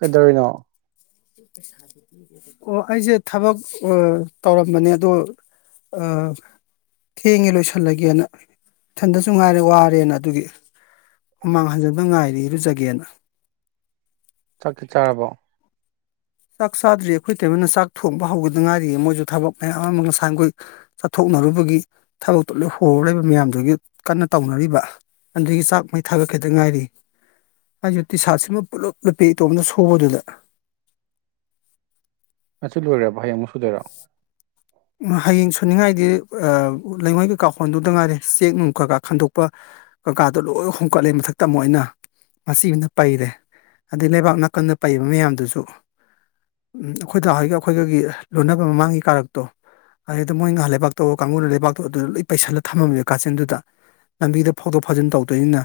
ꯀꯩꯗꯧꯔꯤꯅꯣ ꯑꯣ ꯑꯩꯁꯦ ꯊꯕꯛ ꯑꯥ ꯇꯧꯔꯝꯕꯅꯦ ꯑꯗꯣ ꯑꯥ ꯊꯦꯡꯉꯦ ꯂꯣꯏꯁꯜꯂꯒꯦꯅ ꯏꯊꯟꯗꯁꯨ ꯉꯥꯏꯔꯦ ꯋꯥꯔꯦꯅ ꯑꯗꯨꯒꯤ ꯍꯨꯃꯥꯡ ꯍꯟꯖꯟꯕ ꯉꯥꯏꯔꯤ ꯏꯔꯨꯖꯥꯒꯦꯅ ꯆꯥꯛꯇꯤ ꯆꯥꯔꯕꯣ ꯆꯥꯛ ꯆꯥꯗ꯭ꯔꯤ ꯑꯈꯣꯏ ꯇꯩꯃꯅ ꯆꯥꯛ ꯊꯣꯡꯕ ꯍꯧꯒꯤꯗꯉꯥꯏꯔꯤ ꯃꯣꯏꯁꯨ ꯊꯕꯛ ꯃꯌꯥꯝ ꯑꯃ ꯉꯁꯥꯏꯒꯣꯏ ꯆꯠꯊꯣꯛ ꯅꯔꯨꯕꯒꯤ ꯊꯕꯛꯇꯣ ꯍꯣꯔ ꯂꯩꯕ ꯃꯌꯥꯝꯗꯨꯒꯤ ꯀꯟꯅ ꯇꯧꯅꯔꯤꯕ ꯑꯗꯨꯒꯤ ꯆꯥꯛ ꯃꯩ ꯊꯥꯒꯠꯈꯤꯗ ꯉꯥꯏꯔꯤ ꯑꯩꯁꯨ ꯇꯤ ꯁꯥꯔꯠꯁꯤꯃ ꯄꯨꯂꯨꯞ ꯂꯨꯞꯄꯦ ꯏꯇꯣꯝꯅ ꯁꯨꯕꯗꯨꯗ ꯉꯁꯤ ꯂꯣꯏꯔꯕꯣ ꯍꯌꯦꯡ ꯑꯃꯨꯛ ꯁꯨꯗꯣꯏꯔꯣ ꯍꯌꯦꯡ ꯁꯨꯅꯤꯡꯉꯥꯏꯗꯤ ꯂꯩꯉꯣꯏ ꯀꯩꯀꯥ ꯍꯣꯟꯗꯨꯗ ꯉꯥꯏꯔꯦ ꯆꯦꯛ ꯅꯨꯡ ꯀꯩꯀꯥ ꯈꯟꯗꯣꯛꯄ ꯀꯀꯥꯗꯣ ꯂꯣꯏ ꯍꯣꯟꯀꯠꯂꯦ ꯃꯊꯛꯇ ꯑꯃꯨꯛ ꯑꯩꯅ ꯃꯁꯤꯃꯗ ꯄꯩꯔꯦ ꯑꯗꯩ ꯂꯩꯕꯥꯛ ꯅꯥꯀꯟꯗ ꯄꯩꯕ ꯃꯌꯥꯝꯗꯨꯁꯨ ꯎꯝ ꯑꯈꯣꯏ ꯗꯥ ꯍꯣꯏꯒ ꯑꯈꯣꯏꯒꯒꯤ ꯂꯣꯟꯅꯕ ꯃꯃꯥꯡꯒꯤ ꯀꯥꯔꯛ ꯇꯣ ꯑꯗꯨꯗ ꯃꯣꯏ ꯉꯍꯥꯛ ꯂꯩꯕꯥꯛꯇꯧ ꯀꯥꯡꯒꯨꯅ ꯂꯩꯕꯥꯛꯇꯣ ꯑꯗꯨꯗ ꯂꯣꯏ ꯄꯩꯁꯜꯂ ꯊꯝꯃꯝꯃꯦꯕ ꯀꯥꯆꯤꯟꯗꯨꯗ ꯂꯝꯕꯤꯗ ꯐꯥꯎꯗꯣꯛ ꯐꯥꯎꯖꯤꯟ ꯇꯧꯗꯣꯏꯅꯤꯅ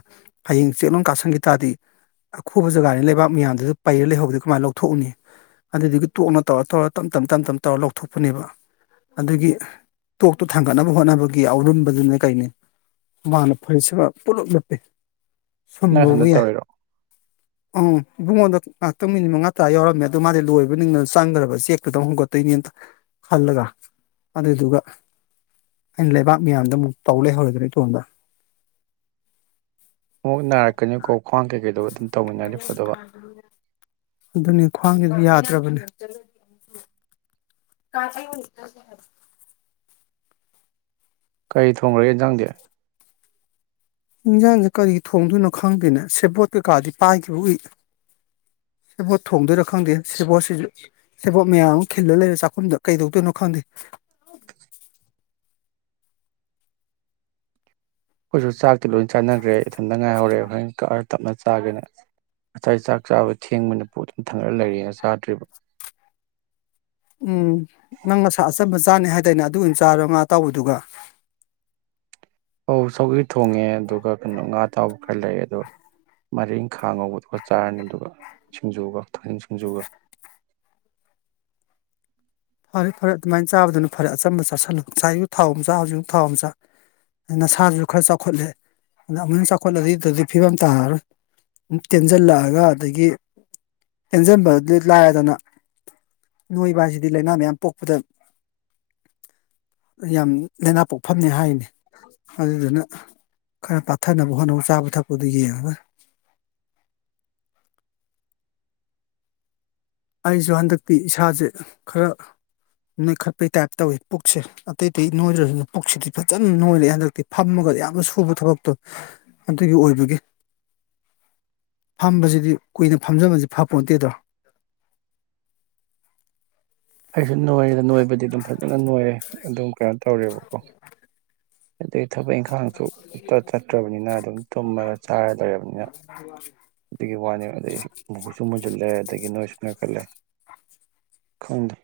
ꯍꯌꯦꯡ ꯆꯦꯛꯂꯣꯟ ꯀꯥꯁꯤꯟꯈꯤ ꯇꯥꯔꯗꯤ ꯑꯈꯨꯕ ꯖꯒꯥꯅꯤ ꯂꯩꯕꯥꯛ ꯃꯌꯥꯝꯗꯨꯗ ꯄꯩꯔ ꯂꯩꯍꯧꯕꯗꯨ ꯀꯃꯥꯏꯅ ꯂꯧꯊꯣꯛꯎꯅꯤ ꯑꯗꯨꯗꯨꯒꯤ ꯇꯣꯛꯅ ꯇꯧꯔ ꯇꯧꯔ ꯇꯞ ꯇꯞ ꯇꯞ ꯇꯞ ꯇꯧꯔ ꯂꯧꯊꯣꯛꯄꯅꯦꯕ ꯑꯗꯨꯒꯤ ꯇꯣꯛꯇꯣ ꯊꯥꯡꯒꯠꯅꯕ ꯍꯣꯠꯅꯕꯒꯤ ꯑꯔꯨꯝꯕꯗꯨꯅꯦ ꯀꯩꯅꯦ ꯍꯨꯃꯥꯡꯅ ꯐꯨꯔꯤꯠꯁꯤꯃ ꯄꯨꯂꯞ ꯂꯨꯞꯄꯦ ꯅꯪ ꯅꯊꯟꯗ ꯁꯨꯕꯕꯧ ꯌꯥꯏ ꯇꯧꯔꯤꯔꯣ ꯑꯝ ꯏꯕꯨꯡꯉꯗ ꯉꯥꯏꯍꯥꯛꯇꯪ ꯃꯤꯅꯤꯠ ꯃꯉꯥ ꯇꯔꯥ ꯌꯥꯎꯔꯝꯃꯦ ꯑꯗꯨ ꯃꯥꯗꯤ ꯂꯣꯏꯔꯕꯣꯏ ꯅꯤꯡꯗꯅ ꯆꯪꯈ꯭ꯔꯕ ꯆꯦꯛꯇꯨꯗꯪ ꯍꯣꯟꯒꯠꯇꯣꯏ ꯅꯦꯅ ꯈꯜꯂꯒ ꯑꯗꯨꯗꯨꯒ ꯑꯩꯅ ꯂꯩꯕꯥꯛ ꯃꯌꯥꯝꯗꯨ ꯑꯃꯨꯛ ꯇꯧ ꯂꯩꯍꯧꯔꯦꯗꯅ ꯏꯇꯣꯝꯗ [inaudible] ꯃꯨꯛ ꯅꯥꯔꯛꯀꯅꯤꯀꯣ ꯈ꯭ꯋꯥꯡ ꯀꯩꯀꯩꯗꯣ ꯑꯗꯨꯝ ꯇꯧꯃꯤꯟꯅꯔꯗꯤ ꯐꯗꯧꯕ ꯑꯗꯨꯅꯤ ꯈ꯭ꯋꯥꯡꯁꯤꯁꯨ ꯌꯥ [unintelligible] ꯀꯩ ꯊꯣꯡꯈ꯭ꯔꯒꯦ ꯌꯦꯟꯖꯥꯡꯗꯤ ꯏꯟꯁꯥꯡꯁꯦ ꯀꯔꯤ ꯊꯣꯡꯗꯣꯏꯅꯣ ꯈꯪꯗꯦꯅꯦ ꯁꯦꯕꯣꯠ ꯀꯩꯀꯥꯗꯤ ꯄꯥꯏꯈꯤꯕ ꯎꯏ [inaudible] ꯁꯦꯕꯣꯠ ꯊꯣꯡꯗꯣꯏꯔ ꯈꯪꯗꯦ ꯁꯦꯕꯣꯠꯁꯤꯁꯨ ꯁꯦꯕꯣꯠ ꯃꯌꯥꯝ ꯑꯃ ꯈꯤꯜꯂ ꯂꯩꯔꯦ ꯆꯥꯛꯈꯨꯝꯗ ꯀꯩꯗꯧꯗꯣꯏꯅꯣ ꯈꯪꯗꯦ [inaudible] ꯑꯈꯣꯏꯁꯨ ꯆꯥꯛꯇꯤ ꯂꯣꯏ ꯆꯥꯅꯈ꯭ꯔꯦ ꯏꯊꯟꯇ ꯉꯥꯏꯍꯧꯔꯦ ꯍꯣꯔꯦꯟ ꯀꯛꯑ ꯇꯞꯅ ꯆꯥꯒꯦꯅ ꯉꯁꯥꯏ ꯆꯥꯛ ꯆꯥꯕ ꯊꯦꯡꯕꯅꯤꯅ ꯄꯨꯛ ꯑꯗꯨꯝ ꯊꯟꯒꯠꯂ ꯂꯩꯔꯦꯅ ꯆꯥꯗ꯭ꯔꯤꯕ ꯎꯝ ꯅꯪ ꯉꯁꯥ ꯑꯆꯝꯕ ꯆꯥꯅꯤ ꯍꯥꯏꯗꯥꯏꯅꯦ ꯑꯗꯨ ꯑꯣꯏꯅ ꯆꯥꯔꯣ ꯉꯥ ꯑꯇꯥꯎꯕꯗꯨꯒ ꯑꯧ ꯁꯧꯒ꯭ꯔꯤ ꯊꯣꯡꯉꯦ ꯑꯗꯨꯒ ꯀꯩꯅꯣ ꯉꯥ ꯑꯇꯥꯎꯕ ꯈꯔ ꯂꯩ ꯑꯗꯣ ꯃꯔꯤꯟꯈꯥ ꯉꯧꯕꯗꯨꯒ ꯆꯥꯔꯅꯤ ꯑꯗꯨꯒ ꯁꯤꯡꯖꯨꯒ ꯊꯥꯖꯤꯡ ꯁꯤꯡꯖꯨꯒ [inaudible] ꯐꯔꯦ ꯐꯔꯦ ꯑꯗꯨꯃꯥꯏꯅ ꯆꯥꯕꯗꯨꯅ ꯐꯔꯦ ꯑꯆꯝꯕ ꯆꯥꯁꯤꯜꯂꯨ ꯉꯁꯥꯁꯨ ꯊꯥꯎ ꯑꯃꯨꯛ ꯆꯥ ꯍꯧꯖꯤꯛꯁꯨ ꯊꯥꯎ ꯑꯃꯨꯛ ꯆꯥ ꯑ ꯅꯁꯥꯗꯨꯁꯨ ꯈꯔ ꯆꯥꯎꯈꯠꯂꯦ ꯑ ꯑꯃꯨꯛ ꯍꯦꯟꯅ ꯆꯥꯎꯈꯠꯂꯗꯤ ꯑꯗꯩ ꯐꯤꯕꯝ ꯇꯥꯔꯔꯣꯏ ꯇꯦꯟꯁꯤꯜꯂꯛꯑꯒ ꯑꯗꯒꯤ ꯇꯦꯟꯖꯤꯟꯕꯗꯤ ꯂꯥꯏꯔꯗꯅ ꯅꯣꯏꯕ ꯍꯥꯏꯁꯤꯗꯤ ꯂꯥꯏꯅ ꯃꯌꯥꯝ ꯄꯣꯛꯄꯗ ꯌꯥꯝ ꯂꯥꯏꯅ ꯄꯣꯛꯐꯝꯅꯦ ꯍꯥꯏꯅꯤ ꯑꯗꯨꯗꯨꯅ ꯈꯔ ꯄꯥꯊꯅꯕ ꯍꯣꯠꯅꯧ ꯆꯥꯕ ꯊꯛꯄꯗꯨ ꯌꯦꯡꯉꯒ [inaudible] ꯑꯩꯁꯨ ꯍꯟꯗꯛꯇꯤ ꯏꯁꯥꯁꯦ ꯈꯔ ꯅꯣꯏ ꯈꯠꯄꯩ ꯇꯥꯏꯞ ꯇꯧꯏ ꯄꯨꯛꯁꯦ ꯑꯇꯩ ꯑꯇꯩ ꯅꯣꯏꯗ꯭ꯔꯁꯨ ꯄꯨꯛꯁꯤꯗꯤ ꯐꯖꯅ ꯅꯣꯏꯔꯛꯑꯦ ꯍꯟꯗꯛꯇꯤ ꯐꯝꯃꯒ ꯌꯥꯝꯅ ꯁꯨꯕ ꯊꯕꯛꯇꯣ ꯑꯗꯨꯒꯤ ꯑꯣꯏꯕꯒꯤ [inaudible] ꯐꯝꯕꯁꯤꯗꯤ ꯀꯨꯏꯅ ꯐꯝꯖꯟꯕꯁꯤ ꯐꯄꯣꯟꯇꯦꯗꯣ ꯑꯩꯁꯨ ꯅꯣꯏ ꯅꯣꯏꯕꯗꯤ ꯑꯗꯨꯝ ꯐꯖꯅ ꯅꯣꯏꯔꯦ ꯑꯗꯨꯝ ꯀꯩꯅꯣ ꯇꯧꯔꯦꯕꯀꯣ ꯑꯗꯨ ꯑꯗꯨꯝ ꯇꯨꯝꯃꯒ ꯆꯥꯔ ꯂꯩꯔꯕꯅꯤꯅ [inaudible] ꯑꯗꯨꯒꯤ ꯋꯥꯅꯤ ꯑꯗꯩ ꯃꯨꯁꯨ ꯃꯨꯁꯤꯜꯂꯦ ꯑꯗꯒꯤ ꯅꯣꯏꯁꯨ ꯅꯣꯏꯈꯠꯂꯦ ꯈꯪꯗꯦ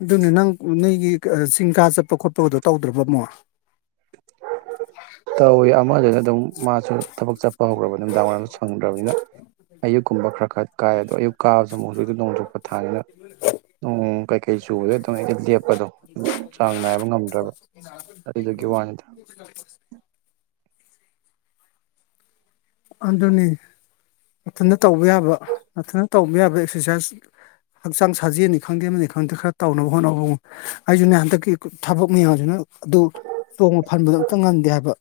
ꯑꯗꯨꯅꯦ ꯅꯪ ꯅꯣꯏꯒꯤ ꯆꯤꯡꯒꯥꯥ ꯆꯠꯄ ꯈꯣꯠꯄꯒꯗꯣ ꯇꯧꯗ꯭ꯔꯕ ꯑꯃꯨꯛ [inaudible] ꯇꯧꯏ ꯑꯃꯗꯨꯅ ꯑꯗꯨꯝ ꯃꯥꯁꯨ ꯊꯕꯛ ꯆꯠꯄ ꯍꯧꯈ꯭ꯔꯕꯅꯤꯅ ꯅꯨꯡꯗꯥꯡ ꯋꯥꯏꯔꯝꯁꯨ ꯐꯪꯗ꯭ꯔꯕꯅꯤꯅ ꯑꯌꯨꯛꯀꯨꯝꯕ ꯈꯔ ꯈꯔ ꯀꯥꯏꯌꯦ ꯑꯗꯣ ꯑꯌꯨꯛ ꯀꯥꯕꯁꯨ ꯑꯃꯨꯛ ꯍꯧꯖꯤꯛ ꯅꯣꯡꯖꯨ ꯄꯟꯊꯥꯅꯤꯅ ꯅꯣꯡ ꯀꯩꯀꯩ ꯆꯨꯕꯗ ꯑꯗꯨꯝ ꯑꯩꯗꯤ ꯂꯦꯞꯄꯗꯣ ꯆꯥꯡ ꯅꯥꯏꯕ ꯉꯝꯗ꯭ꯔꯕ ꯑꯗꯨꯗꯨꯒꯤ ꯋꯥꯅꯤꯗ [inaudible] ꯑꯗꯨꯅꯤ ꯃꯊꯟꯗ ꯇꯧꯕ ꯌꯥꯕ ꯃꯊꯟꯇ ꯇꯧꯕ ꯌꯥꯕ ꯑꯦꯛꯁ꯭ꯔꯁꯥꯏꯁ ꯍꯛꯆꯥꯡ ꯁꯥꯖꯦꯜꯅꯤ ꯈꯪꯗꯦ ꯑꯃꯅꯤ ꯈꯪꯗꯦ ꯈꯔ ꯇꯧꯅꯕ ꯍꯣꯠꯅꯧ ꯑꯩꯁꯨꯅꯦ ꯍꯟꯗꯛꯀꯤ ꯊꯕꯛ ꯃꯌꯥꯝꯁꯤꯅ ꯑꯗꯨ ꯆꯣꯡꯕ ꯐꯟꯕꯗꯣ ꯑꯝꯇ ꯉꯝꯗꯦ ꯍꯥꯏꯕ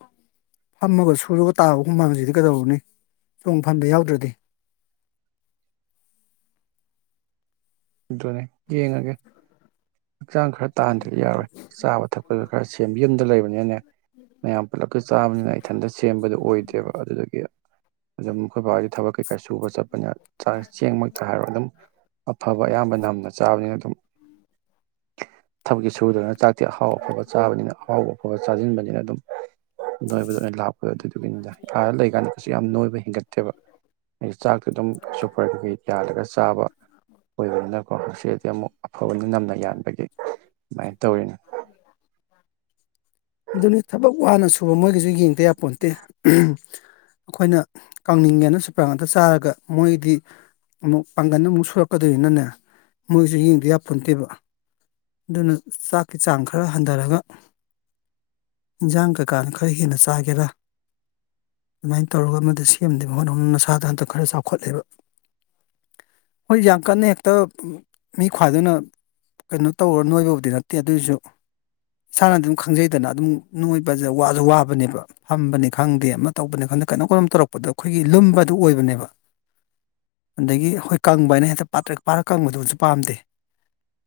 ꯐꯝꯃꯒ ꯁꯨꯔꯒ ꯇꯥꯕ ꯍꯨꯃꯥꯡꯖꯤꯗꯤ ꯀꯗꯧꯔꯨꯅꯤ ꯆꯣꯡꯐꯟꯕ ꯌꯥꯎꯗ꯭ꯔꯗꯤ ꯑꯗꯨꯅꯤ ꯌꯦꯡꯉꯒꯦ ꯍꯛꯆꯥꯡ ꯈꯔ ꯇꯥꯍꯟꯗꯗꯤ ꯌꯥꯔꯔꯣꯏ ꯆꯥꯕ ꯊꯛꯄꯗ ꯈꯔ ꯁꯦꯝꯕ ꯌꯨꯝꯗ ꯂꯩꯕꯅꯤꯅꯅꯦ ꯃꯌꯥꯝ ꯄꯨꯜꯂꯞꯀ ꯆꯥꯕꯅꯤꯅ ꯏꯊꯟꯇ ꯁꯦꯝꯕꯗꯨ ꯑꯣꯏꯗꯦꯕ ꯑꯗꯨꯗꯨꯒꯤ ꯑꯗꯨꯝ ꯑꯈꯣꯏ ꯕꯥ ꯍꯣꯢꯖꯨ ꯊꯕꯛ ꯀꯩꯀꯥ ꯁꯨꯕ ꯆꯠꯄꯅꯤꯅ ꯆꯦꯡꯃꯛꯇ ꯍꯥꯏꯔꯣ ꯑꯗꯨꯝ ꯑꯐꯕ ꯑꯌꯥꯝꯕ ꯅꯝꯅ ꯆꯥꯕꯅꯤꯅ ꯑꯗꯨꯝ ꯊꯕꯛꯇꯤ ꯁꯨꯗꯅ ꯆꯥꯛ ꯇꯤ ꯑꯍꯥꯎ ꯑꯐꯕ ꯆꯥꯕꯅꯤꯅ ꯑꯍꯥꯎ ꯑꯐꯕ ꯆꯥꯁꯤꯟꯕꯅꯤꯅ ꯑꯗꯨꯝ ꯅꯣꯏꯕꯗ ꯑꯣꯏꯅ ꯂꯥꯛꯄ ꯑꯗꯨꯗꯨꯒꯤꯅꯤꯗ ꯑꯥꯗ ꯂꯩꯀꯥꯟꯗ ꯀꯩꯁꯨ ꯌꯥꯝ ꯅꯣꯏꯕ ꯍꯦꯟꯒꯠꯇꯦꯕ ꯑꯩꯒꯤ ꯆꯥꯛꯁꯨ ꯑꯗꯨꯝ ꯁꯨꯄꯔ ꯀꯩꯀꯩ ꯌꯥꯜꯂꯒ ꯆꯥꯕ ꯑꯣꯏꯕꯅꯤꯅꯀꯣ ꯁꯤꯗꯗꯤ ꯑꯃꯨꯛ ꯑꯐꯕꯅ ꯅꯝꯅ ꯌꯥꯟꯕꯒꯤ ꯑꯗꯨꯃꯥꯏꯅ ꯇꯧꯔꯤꯅ [inaudible] ꯑꯗꯨꯅꯤ ꯊꯕꯛ ꯋꯥꯅ ꯁꯨꯕ ꯃꯣꯏꯒꯤꯁꯨ ꯌꯦꯡꯗ ꯌꯥꯄꯣꯟꯇꯦ ꯑꯈꯣꯏꯅ ꯀꯪꯅꯤꯡꯒꯦꯅ ꯁꯨꯄꯔ ꯉꯥꯛꯇ ꯆꯥꯔꯒ ꯃꯣꯏꯗꯤ ꯑꯃꯨꯛ ꯄꯥꯡꯒꯟꯅ ꯑꯃꯨꯛ ꯁꯨꯔꯛꯀꯗꯣꯏꯅꯤꯅꯅꯦ ꯃꯣꯏꯁꯨ ꯌꯦꯡꯗ ꯌꯥꯄꯣꯟꯇꯦꯕ ꯑꯗꯨꯅ ꯆꯥꯛꯀꯤ ꯆꯥꯡ ꯈꯔ ꯍꯟꯊꯔꯒ ꯏꯟꯁꯥꯡ ꯀꯩ ꯀꯥꯅ ꯈꯔ ꯍꯦꯟꯅ ꯆꯥꯒꯦꯔ ꯑꯗꯨꯃꯥꯏꯅ ꯇꯧꯔꯒ ꯃꯗꯨ ꯁꯦꯝꯅꯕ ꯍꯣꯠꯅꯧ ꯅꯁꯥꯗꯣ ꯍꯟꯇꯛ ꯈꯔ ꯆꯥꯎꯈꯠꯂꯦꯕ ꯍꯣꯏ ꯌꯥꯝ ꯀꯟꯅ ꯍꯦꯛꯇ ꯃꯤ ꯈ꯭ꯋꯥꯗꯧꯅ ꯀꯩꯅꯣ ꯇꯧꯔ ꯅꯣꯏꯕꯕꯨꯗꯤ ꯅꯠꯇꯦ ꯑꯗꯨꯏꯁꯨ ꯏꯁꯥꯅꯗꯤ ꯑꯗꯨꯝ ꯈꯪꯖꯩꯗꯅ ꯑꯗꯨꯝ ꯅꯣꯏꯕ ꯋꯥꯁꯨ ꯋꯥꯕꯅꯦꯕ ꯐꯝꯕꯅꯤ ꯈꯪꯗꯦ ꯑꯃ ꯇꯧꯕꯅꯤ ꯈꯪꯗꯦ ꯀꯩꯅꯣ ꯀꯩꯅꯣꯝ ꯇꯧꯔꯛꯄꯗ ꯑꯈꯣꯏꯒꯤ ꯂꯨꯝꯕ ꯑꯗꯨ ꯑꯣꯏꯕꯅꯦꯕ [inaudible] ꯑꯗꯒꯤ ꯑꯈꯣꯏ ꯀꯪꯕ ꯍꯥꯏꯅ ꯍꯦꯛꯇ ꯄꯥꯠꯇ꯭ꯔ ꯄꯥꯔ ꯀꯪꯕꯗꯨꯕꯁꯨ ꯄꯥꯝꯗꯦ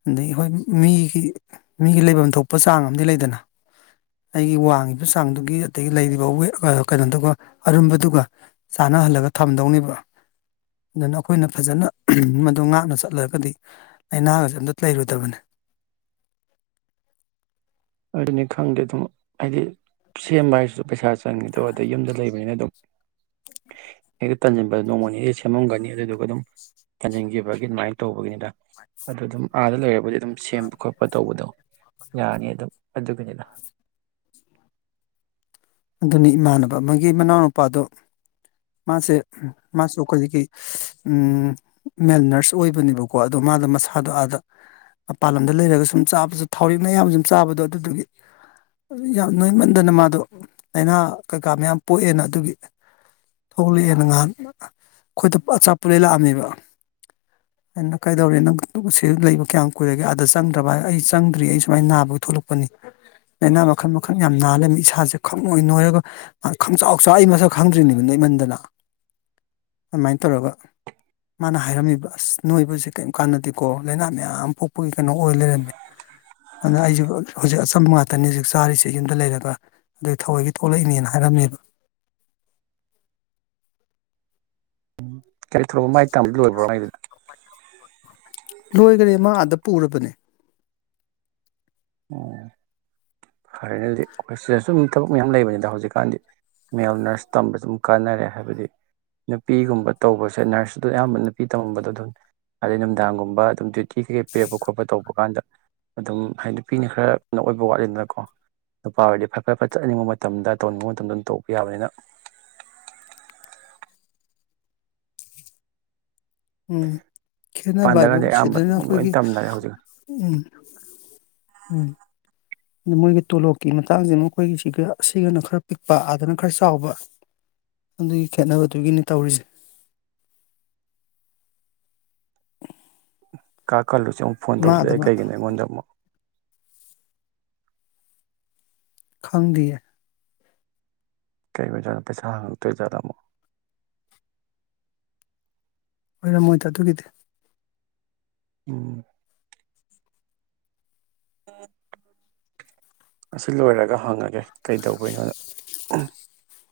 ꯑꯗꯒꯤ ꯍꯣꯏ ꯃꯤꯒꯤ ꯃꯤꯒꯤ ꯂꯩꯐꯝ ꯊꯣꯛꯄ ꯆꯥꯡ ꯑꯃꯗꯤ ꯂꯩꯗꯅ ꯑꯩꯒꯤ ꯋꯥꯡꯉꯤꯕ ꯆꯥꯡꯗꯨꯒꯤ ꯑꯗꯒꯤ ꯂꯩꯔꯤꯕꯋ ꯀꯩꯅꯣꯗꯨꯒ ꯑꯔꯨꯝꯕꯗꯨꯒ ꯆꯥꯟꯅꯍꯜꯂꯒ ꯊꯝꯗꯧꯅꯦꯕ ꯑꯗꯨꯅ ꯑꯈꯣꯏꯅ ꯐꯖꯅ ꯃꯗꯨ ꯉꯥꯛꯅ ꯆꯠꯂꯒꯗꯤ ꯂꯥꯏꯅꯥꯒꯁꯦ ꯑꯝꯇ ꯂꯩꯔꯣꯏꯗꯕꯅꯤ [inaudible] ꯑꯗꯨꯅꯤ ꯈꯪꯗꯦ ꯑꯗꯨꯝ ꯍꯥꯏꯗꯤ ꯁꯦꯝꯕ ꯍꯥꯏꯁꯤꯁꯨ ꯄꯩꯁꯥ ꯆꯪꯉꯤꯗꯣ ꯑꯗ ꯌꯨꯝꯗ ꯂꯩꯕꯅꯤꯅ ꯑꯗꯨꯝ ꯑꯩꯇꯗꯤ ꯇꯟꯁꯤꯟꯕꯗ ꯅꯣꯡꯃꯅꯤꯅꯤ ꯁꯦꯝꯃꯝꯒꯅꯤ ꯑꯗꯨꯗꯨꯒ ꯑꯗꯨꯝ ꯊꯟꯖꯤꯟꯈꯤꯕꯒꯤ ꯑꯗꯨꯃꯥꯏꯅ ꯇꯧꯕꯒꯤꯅꯤꯗ ꯑꯗꯨ ꯑꯗꯨꯝ ꯑꯥꯗ ꯂꯩꯔꯕꯨꯗꯤ ꯑꯗꯨꯝ ꯁꯦꯝꯕ ꯈꯣꯠꯄ ꯇꯧꯕꯗꯣ ꯌꯥꯅꯤ ꯑꯗꯨꯝ ꯑꯗꯨꯒꯅꯤꯅ ꯑꯗꯨꯅꯤ ꯏꯃꯥꯟꯅꯕ ꯑꯃꯒꯤ ꯃꯅꯥꯎꯅꯨꯄꯥꯗꯣ ꯃꯥꯁꯦ ꯃꯥꯁꯨ ꯑꯩꯈꯣꯏꯒꯤ ꯀꯩ ꯎꯝ ꯃꯜ ꯅꯔꯁ ꯑꯣꯏꯕꯅꯦꯕꯀꯣ ꯑꯗꯨꯝ ꯃꯥꯗꯣ ꯃꯁꯥꯗꯣ ꯑꯥꯗ ꯃꯄꯥꯟ ꯂꯝꯗ ꯂꯩꯔꯒ ꯁꯨꯝ ꯆꯥꯕꯁꯨ ꯊꯥꯎꯔꯦꯛ ꯃꯌꯥꯝ ꯁꯨꯝ ꯆꯥꯕꯗꯣ ꯑꯗꯨꯗꯨꯒꯤ ꯌꯥꯝ ꯅꯣꯏꯃꯟꯗꯅ ꯃꯥꯗꯣ ꯂꯥꯏꯅꯥ ꯀꯩꯀꯥ ꯃꯌꯥꯝ ꯄꯣꯛꯑꯦꯅ ꯑꯗꯨꯒꯤ ꯊꯣꯛꯂꯦꯛꯑꯦꯅ ꯉꯍꯥꯟ ꯑꯩꯈꯣꯏꯗ ꯄꯨꯔ ꯑꯆꯥꯄꯣꯠ ꯂꯩ ꯂꯥꯛꯑꯝꯃꯦꯕ [inaudible] ꯑꯩꯅ ꯀꯩꯗꯧꯔꯦ ꯅꯪ ꯁꯤ ꯂꯩꯕ ꯀꯌꯥꯝ ꯀꯨꯏꯔꯒꯦ ꯑꯥꯗ ꯆꯪꯗ꯭ꯔꯕ ꯑꯩ ꯆꯪꯗ꯭ꯔꯦ ꯑꯩ ꯁꯨꯃꯥꯏꯅ ꯅꯥꯕꯒꯤ ꯊꯣꯛꯂꯛꯄꯅꯤ ꯂꯩꯅꯥ ꯃꯈꯜ ꯃꯈꯜ ꯌꯥꯝ ꯅꯥ ꯂꯩꯔꯝꯃꯦ ꯏꯁꯥꯁꯦ ꯈꯪꯅꯣꯏ ꯅꯣꯏꯔꯒ ꯈꯪꯆꯥꯎ ꯆꯥꯎ ꯑꯩ ꯃꯁꯛ ꯈꯪꯗ꯭ꯔꯤꯅꯦꯃꯤ ꯅꯣꯏꯃꯟꯗꯅ ꯑꯃꯥꯏꯅ ꯇꯧꯔꯒ ꯃꯥꯅ ꯍꯥꯏꯔꯝꯃꯤꯕ ꯑꯁ ꯅꯣꯏꯕꯁꯦ ꯀꯩꯝ ꯀꯥꯟꯅꯗꯦꯀꯣ ꯂꯥꯏꯅꯥ ꯃꯌꯥꯝ ꯄꯣꯛꯄꯒꯤ ꯀꯩꯅꯣ ꯑꯣꯏ ꯂꯩꯔꯝꯃꯦ ꯑꯗꯨꯅ ꯑꯩꯖꯨ ꯍꯧꯖꯤꯛ ꯑꯆꯝꯕ ꯉꯥꯛꯇꯅꯤ ꯍꯧꯖꯤꯛ ꯆꯥꯔꯤꯁꯦ ꯌꯨꯝꯗ ꯂꯩꯔꯒ ꯑꯗꯩ ꯊꯋꯣꯏꯒꯤ ꯊꯣꯛꯂꯛꯏꯅꯦꯅ ꯍꯥꯏꯔꯝꯃꯦꯕ ꯀꯔꯤ ꯊꯧꯔꯛꯄ ꯃꯥꯏ ꯇꯝꯕꯗꯤ ꯂꯣꯏꯕ꯭ꯔꯣ ꯃꯥꯏꯗꯨꯅ ꯂꯣꯏꯒꯔꯦ ꯃꯥ ꯑꯥꯗ ꯄꯨꯔꯕꯅꯦ ꯑꯣ ꯐꯔꯦꯅꯦ ꯑꯗꯨꯗꯤ ꯑꯩꯈꯣꯏ ꯁꯤꯗꯁꯨ ꯊꯕꯛ ꯃꯌꯥꯝ ꯂꯩꯕꯅꯤꯗ ꯍꯧꯖꯤꯛꯀꯥꯟꯗꯤ ꯃꯦꯜ ꯅꯔꯁ ꯇꯝꯕꯁꯨ ꯑꯗꯨꯝ ꯀꯥꯟꯅꯔꯦ ꯍꯥꯏꯕꯗꯤ ꯅꯨꯄꯤꯒꯨꯝꯕ ꯇꯧꯕꯁꯦ ꯅꯔꯁꯇꯣ ꯑꯌꯥꯝꯕ ꯅꯨꯄꯤ ꯇꯝꯃꯝꯕꯗꯣ ꯑꯗꯨꯝ ꯑꯗꯩ ꯅꯨꯡꯗꯥꯡꯒꯨꯝꯕ ꯑꯗꯨꯝ ꯀꯦ ꯀꯩꯀꯩ ꯄꯤꯔꯛꯄ ꯈꯣꯠꯄ ꯇꯧꯕ ꯀꯥꯟꯗ ꯑꯗꯨꯝ ꯍꯥꯏ ꯅꯨꯄꯤꯅ ꯈꯔ ꯀꯩꯅꯣ ꯑꯣꯏꯕ ꯋꯥꯠꯂꯤꯗꯅꯀꯣ ꯅꯨꯄꯥ ꯑꯣꯏꯔꯗꯤ ꯐꯠ ꯐꯠ ꯐꯠ ꯆꯠꯅꯤꯡꯕ ꯃꯇꯝꯗ ꯇꯧꯅꯤꯡꯕ ꯃꯇꯝꯗ ꯑꯗꯨꯝ ꯇꯧꯕ ꯌꯥꯕꯅꯤꯅ [unintelligible] ꯎꯝ ꯈꯦꯠꯅꯕ ꯍꯥꯏꯕꯨ ꯄꯥꯟꯗꯒꯗꯤ ꯑꯌꯥꯝꯕ ꯁꯤꯗꯅ ꯂꯣꯏ ꯑꯩꯈꯣꯏꯒꯤ ꯇꯝꯅꯔꯦ ꯍꯧꯖꯤꯛ ꯎꯝ ꯎꯝ ꯃꯣꯏꯒꯤ ꯇꯣꯂꯣꯞꯀꯤ ꯃꯇꯥꯡꯁꯦ ꯃꯈꯣꯏꯒꯤ ꯁꯤꯒ ꯑꯁꯤꯒꯅ ꯈꯔ ꯄꯤꯛꯄ ꯑꯥꯗꯅ ꯈꯔ ꯆꯥꯎꯕ ꯑꯗꯨꯒꯤ ꯈꯦꯠꯅꯕꯗꯨꯒꯤꯅꯦ ꯇꯧꯔꯤꯁꯦ [inaudible] ꯀꯥ ꯀꯜꯂꯨꯁꯤ ꯑꯃꯨꯛ ꯐꯣꯟ ꯃꯥ ꯇꯧꯁꯤꯜꯂꯛꯑꯦ ꯑꯗꯨꯃ ꯀꯩꯒꯤꯅꯣ ꯑꯩꯉꯣꯟꯗ ꯑꯃꯨꯛ ꯈꯪꯗꯤꯌꯦ ꯀꯩ ꯑꯣꯏꯖꯥꯠꯅꯣ ꯄꯩꯁꯥ ꯍꯥꯡꯉꯛꯇꯣꯏꯖꯥꯠꯂ ꯑꯃꯨꯛ ꯑꯣꯏꯔꯝꯃꯣꯏꯗ ꯑꯗꯨꯒꯤꯗꯤ ꯎꯝ ꯑꯁꯤ ꯂꯣꯏꯔꯒ ꯍꯪꯉꯒꯦ ꯀꯩꯗꯧꯕꯩꯅꯣꯅ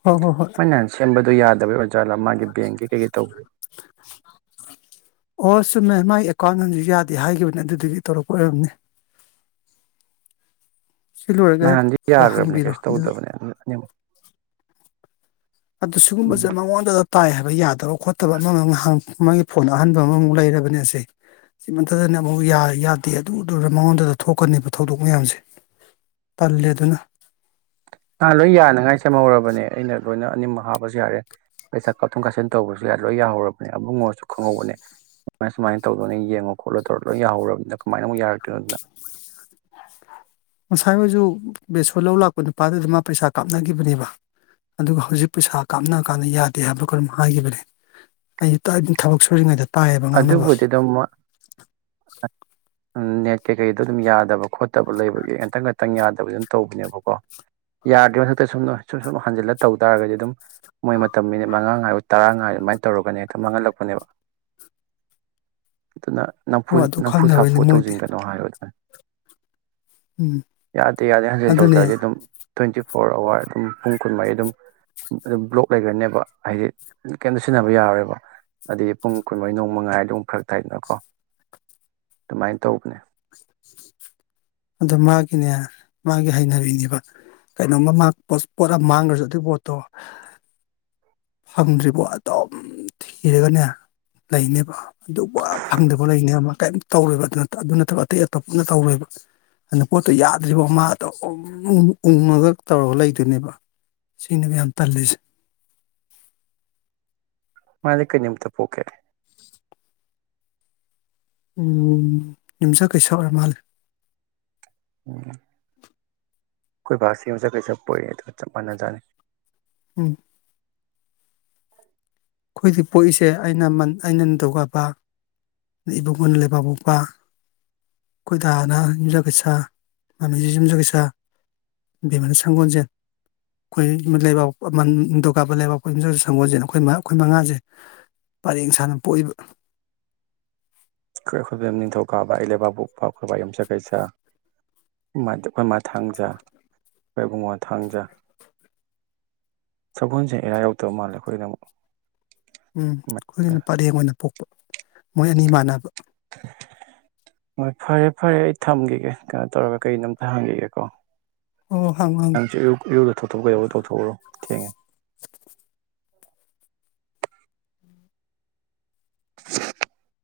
ꯍꯣꯏ ꯍꯣꯏ ꯍꯣꯏ ꯃꯣꯏ ꯅꯍꯥꯟ ꯁꯦꯝꯕꯗꯣ ꯌꯥꯗꯕꯩ ꯑꯣꯏ ꯖꯥꯠꯂꯥ ꯃꯥꯒꯤ ꯕꯦꯡꯒꯤ ꯀꯩꯀꯩ ꯇꯧꯕꯗꯣ ꯑꯣ ꯆꯨꯝꯃꯦ ꯃꯥꯏ ꯑꯦꯀꯥꯎꯟ ꯍꯧꯖꯤꯛ ꯌꯥꯗꯦ ꯍꯥꯏꯒꯤꯈꯤꯕꯅꯦ ꯑꯗꯨꯗꯨꯒꯤ ꯇꯧꯔꯛꯄ ꯑꯣꯏꯔꯝꯒꯅꯤ ꯁꯤ ꯂꯣꯏꯔꯒ ꯍꯦꯛ ꯅꯍꯥꯟꯗꯤ ꯌꯥꯒ꯭ꯔꯕꯅꯦ ꯍꯪꯕꯤꯔꯣ ꯀꯩꯁꯨ ꯑꯗꯨ ꯇꯧꯗꯕꯅꯦ ꯑꯅꯤꯃꯛ ꯑꯗꯨ ꯎꯝ ꯁꯤꯒꯨꯝꯕꯁꯦ ꯃꯉꯣꯟꯗꯇ ꯇꯥꯏ ꯍꯥꯏꯕ ꯌꯥꯗꯦ ꯇꯧꯕ ꯈꯣꯠꯇꯕ ꯑꯃ ꯃ ꯍꯪ ꯃꯥꯒꯤ ꯐꯣꯟ ꯑꯍꯟꯕ ꯑꯃꯃꯨꯛ ꯂꯩꯔꯕꯅꯦꯁꯦ ꯁꯤ ꯃꯠꯇꯗꯅ ꯑꯃꯨꯛ ꯌꯥꯏ ꯌꯥꯗꯦ ꯑꯗꯨ ꯗꯨꯔ ꯃꯉꯣꯟꯗꯗ ꯊꯣꯛꯀꯅꯦꯕ ꯊꯧꯗꯣꯛ ꯃꯌꯥꯝꯁꯦ ꯇꯜꯂꯦ ꯑꯗꯨꯅ ꯥꯅꯍꯥꯟ ꯂꯣꯏ ꯌꯥꯅꯉꯥꯏ ꯁꯦꯝꯍꯧꯔꯕꯅꯦ ꯑꯩꯅ ꯂꯣꯏꯅ ꯑꯅꯤꯃꯛ ꯍꯥꯞꯄꯁꯨ ꯌꯥꯔꯦ ꯄꯩꯁꯥ ꯀꯥꯞꯊꯣꯛ ꯀꯥꯞꯁꯤꯟ ꯇꯧꯕꯁꯨ ꯌꯥ ꯂꯣꯏ ꯌꯥꯍꯧꯔꯕꯅꯦ ꯑꯕꯨꯡꯉꯣꯁꯨ ꯈꯪꯍꯧꯕꯅꯦ ꯁꯨꯃꯥꯏ ꯁꯨꯃꯥꯏꯅ ꯇꯧꯗꯣꯅꯦ ꯌꯦꯡꯉꯣ ꯈꯣꯠꯂꯣ ꯇꯧꯔꯒ ꯂꯣꯏ ꯌꯥꯍꯧꯔꯕꯅꯤꯅ ꯀꯃꯥꯏꯅ ꯑꯃꯨꯛ ꯌꯥꯔꯛ ꯇꯔꯤꯅꯣ ꯑꯗꯨꯅ [inaudible] ꯉꯁꯥꯏ ꯋꯥꯏꯖꯨ ꯕꯦꯁꯣꯟ ꯂꯧ ꯂꯥꯛꯄ ꯅꯨꯄꯥꯗꯨꯗ ꯃꯥ ꯄꯩꯁꯥ ꯀꯥꯞꯅꯈꯤꯕꯅꯦꯕ ꯑꯗꯨꯒ ꯍꯧꯖꯤꯛ ꯄꯩꯁꯥ ꯀꯥꯞꯅ ꯀꯥꯟꯗ ꯌꯥꯗꯦ ꯍꯥꯏꯕꯔ ꯀꯩꯅꯣꯝ ꯍꯥꯏꯈꯤꯕꯅꯦ ꯑꯩ ꯇꯥꯢ ꯊꯕꯛ ꯁꯨꯔꯤꯉꯩꯗ ꯇꯥꯏꯌꯦꯕ ꯉꯥꯡꯅꯕ ꯑꯗꯨꯕꯨꯗꯤ ꯑꯗꯨꯝ ꯅꯦꯠ ꯀꯩꯀꯩꯗꯣ ꯑꯗꯨꯝ ꯌꯥꯗꯕ ꯈꯣꯠꯇꯕ ꯂꯩꯕꯒꯤ ꯉꯥꯛꯇꯪ ꯉꯥꯛꯇꯪ ꯌꯥꯗꯕꯁꯨ ꯑꯗꯨꯝ ꯇꯧꯕꯅꯦꯕꯀꯣ ꯌꯥꯗꯔꯤ ꯃꯊꯛꯇ ꯁꯨꯝ ꯑꯥ ꯁꯨꯝ ꯁꯨꯝ ꯍꯟꯖꯤꯜꯂ ꯇꯧ ꯇꯥꯔꯒꯗꯤ ꯑꯗꯨꯝ ꯃꯣꯏ ꯃꯇꯝ ꯃꯤꯅꯤꯠ ꯃꯉꯥ ꯉꯥꯏꯔꯨ ꯇꯔꯥ ꯉꯥꯏꯌꯨ ꯑꯗꯨꯃꯥꯏꯅ ꯇꯧꯔꯒꯅꯦ ꯍꯦꯛꯇ ꯃꯥꯡꯍꯜꯂꯛꯄꯅꯦꯕ ꯑꯗꯨꯅ ꯅꯝꯐꯨ ꯑꯣ ꯑꯗꯨ ꯅꯝꯐꯨ ꯁꯥꯐꯨ ꯈꯪꯗꯕꯩꯅꯤ ꯃꯣꯏꯗꯤ ꯇꯧꯁꯤꯟꯒꯅꯣ ꯍꯥꯏꯔꯣ ꯑꯗꯨꯅ ꯎꯝ ꯌꯥꯗꯦ ꯌꯥꯗꯦ ꯍꯟꯖꯤꯟ ꯑꯗꯨꯅꯦ ꯇꯧꯁꯤꯜꯂꯗꯤ ꯑꯗꯨꯝ ꯇ꯭ꯋꯦꯟꯇꯤ ꯐꯣꯔ ꯑꯋꯥꯔ ꯑꯗꯨꯝ ꯄꯨꯡ ꯀꯨꯟꯃꯔꯤ ꯑꯗꯨꯝ ꯑꯗꯨꯝ ꯕ꯭ꯂꯣꯛ ꯂꯩꯒ꯭ꯔꯅꯦꯕ ꯍꯥꯏꯗꯤ ꯀꯩꯝꯇ ꯁꯤꯖꯤꯟꯅꯕ ꯌꯥꯔꯔꯣꯏꯕ ꯑꯗꯨꯗꯤ ꯄꯨꯡ ꯀꯨꯟꯃꯔꯤ ꯅꯣꯡꯃ ꯉꯥꯏꯔꯗꯤ ꯑꯗꯨꯝ ꯐꯔꯛ ꯇꯥꯏꯗꯅꯀꯣ ꯑꯗꯨꯃꯥꯏꯅ ꯇꯧꯕꯅꯦ ꯑꯗꯨ ꯃꯥꯒꯤꯅꯦ ꯃꯥꯒꯤ ꯍꯩꯅꯕꯤꯅꯦꯕ ꯀꯩꯅꯣꯝꯃ ꯃꯥ ꯄꯣꯠ ꯑꯃ ꯃꯥꯡꯈ꯭ꯔꯁꯨ ꯑꯗꯨꯏ ꯄꯣꯠꯇꯣ ꯐꯪꯗ꯭ꯔꯤꯕꯧ ꯑꯗꯨꯝ ꯊꯤꯔꯒꯅꯦ ꯂꯩꯅꯤꯕ ꯑꯗꯨ ꯋꯥ ꯐꯪꯗꯤꯕꯧ ꯂꯩꯅꯤꯕ ꯃꯥ ꯀꯩꯝꯇ ꯇꯧꯔꯣꯏꯕ ꯑꯗꯨ ꯅꯠꯇꯕ ꯑꯇꯩ ꯑꯇꯣꯞꯄ ꯑꯝꯇ ꯇꯧꯔꯣꯏꯕ ꯑꯗꯨ ꯄꯣꯠꯇꯣ ꯌꯥꯗ꯭ꯔꯤꯕꯧ ꯃꯥ ꯑꯗꯨ ꯎꯝ ꯎꯪꯉꯒ ꯇꯧꯔꯒ ꯂꯩꯗꯣꯏꯅꯦꯕ ꯁꯤꯅꯦꯕ ꯌꯥꯝ ꯇꯜꯂꯤꯁꯦ ꯃꯥꯖꯦ ꯀꯩ ꯅꯨꯃꯤꯠꯇ ꯄꯣꯛꯀꯦ ꯎꯝ ꯌꯨꯝꯖꯀꯩꯁ ꯑꯣꯏꯔ ꯃꯥꯂꯦ ꯎꯝ ꯑꯩꯈꯣꯏ ꯕꯥꯁꯤ ꯌꯨꯝꯖꯀꯩꯁ ꯄꯣꯛꯑꯦ ꯑꯗꯨꯒ ꯆꯞ ꯃꯥꯟꯅ ꯖꯥꯠꯅꯤ ꯎꯝ ꯑꯩꯈꯣꯏꯗ ꯄꯣꯛꯏꯁꯦ ꯑꯩꯅ ꯃꯟ ꯑꯩꯅ ꯅꯤꯡꯊꯧꯀꯥꯕ ꯢꯕꯨꯡꯉꯣꯅ ꯂꯩꯕꯥꯛꯄꯣꯛꯄ ꯑꯩꯈꯣꯏ ꯗꯥꯅ ꯌꯨꯝꯖꯒꯩꯁꯥ ꯃꯃꯤꯁꯨ ꯌꯨꯝꯖꯒꯩꯁꯥ ꯕꯦꯝꯃꯅ ꯁꯪꯒꯣꯟꯁꯦꯟ ꯑꯩꯈꯣꯏ ꯂꯩꯕꯥꯛꯄꯣꯛꯄ ꯃꯟ ꯅꯤꯡꯊꯧꯀꯥꯕ ꯂꯩꯕꯥꯛꯄꯣꯛꯄ ꯌꯨꯝꯖꯀꯩꯁ ꯁꯪꯒꯣꯟꯁꯦꯜ ꯑꯩꯈꯣꯏ ꯃꯥ ꯑꯩꯈꯣꯏ ꯃꯉꯥꯖꯦ ꯄꯔꯦꯡ ꯁꯥꯅ ꯄꯣꯛꯏꯕ ꯑꯩꯈꯣꯏ ꯑꯩꯈꯣꯏ ꯅꯤꯡꯊꯧꯀꯥꯕ ꯑꯩ ꯂꯩꯕꯥꯛꯄꯣꯛꯄ ꯑꯩꯈꯣꯏ ꯕꯤ ꯌꯨꯝꯁꯀꯩꯁꯥꯥ ꯃꯗꯤ ꯑꯩꯈꯣꯏ ꯃꯥ ꯊꯥꯡꯖꯥ ꯑꯩꯈꯣꯏ ꯕꯨꯡꯉꯣ ꯊꯥꯡꯖꯥ ꯁꯒꯣꯜꯁꯦꯟ ꯏꯌꯥꯎ ꯌꯥꯎꯗꯕ ꯃꯥꯜꯂꯦ ꯑꯩꯈꯣꯏꯒꯤꯅ ꯑꯃꯨꯛ ꯎꯝ ꯑꯩꯈꯣꯏꯒꯤꯅ ꯄꯔꯦꯡ ꯑꯣꯏꯅ ꯄꯣꯛꯄ ꯃꯣꯏ ꯑꯅꯤ ꯃꯥꯟꯅꯕ [unintelligible] ꯍꯣꯏ ꯐꯔꯦ ꯐꯔꯦ ꯑꯩ ꯊꯝꯈꯤꯒꯦ ꯀꯩꯅꯣ ꯇꯧꯔꯒ ꯀꯩꯅꯣꯝ ꯑꯝꯇ ꯍꯪꯈꯤꯒꯦ ꯀꯣ ꯑꯣ ꯍꯪꯉꯣ ꯍꯪꯉꯣ ꯇꯧꯊꯣꯛꯄ ꯌꯥꯕ ꯇꯧꯊꯣꯛꯎꯔꯣ ꯊꯦꯡꯉꯦ [inaudible] [unintelligible]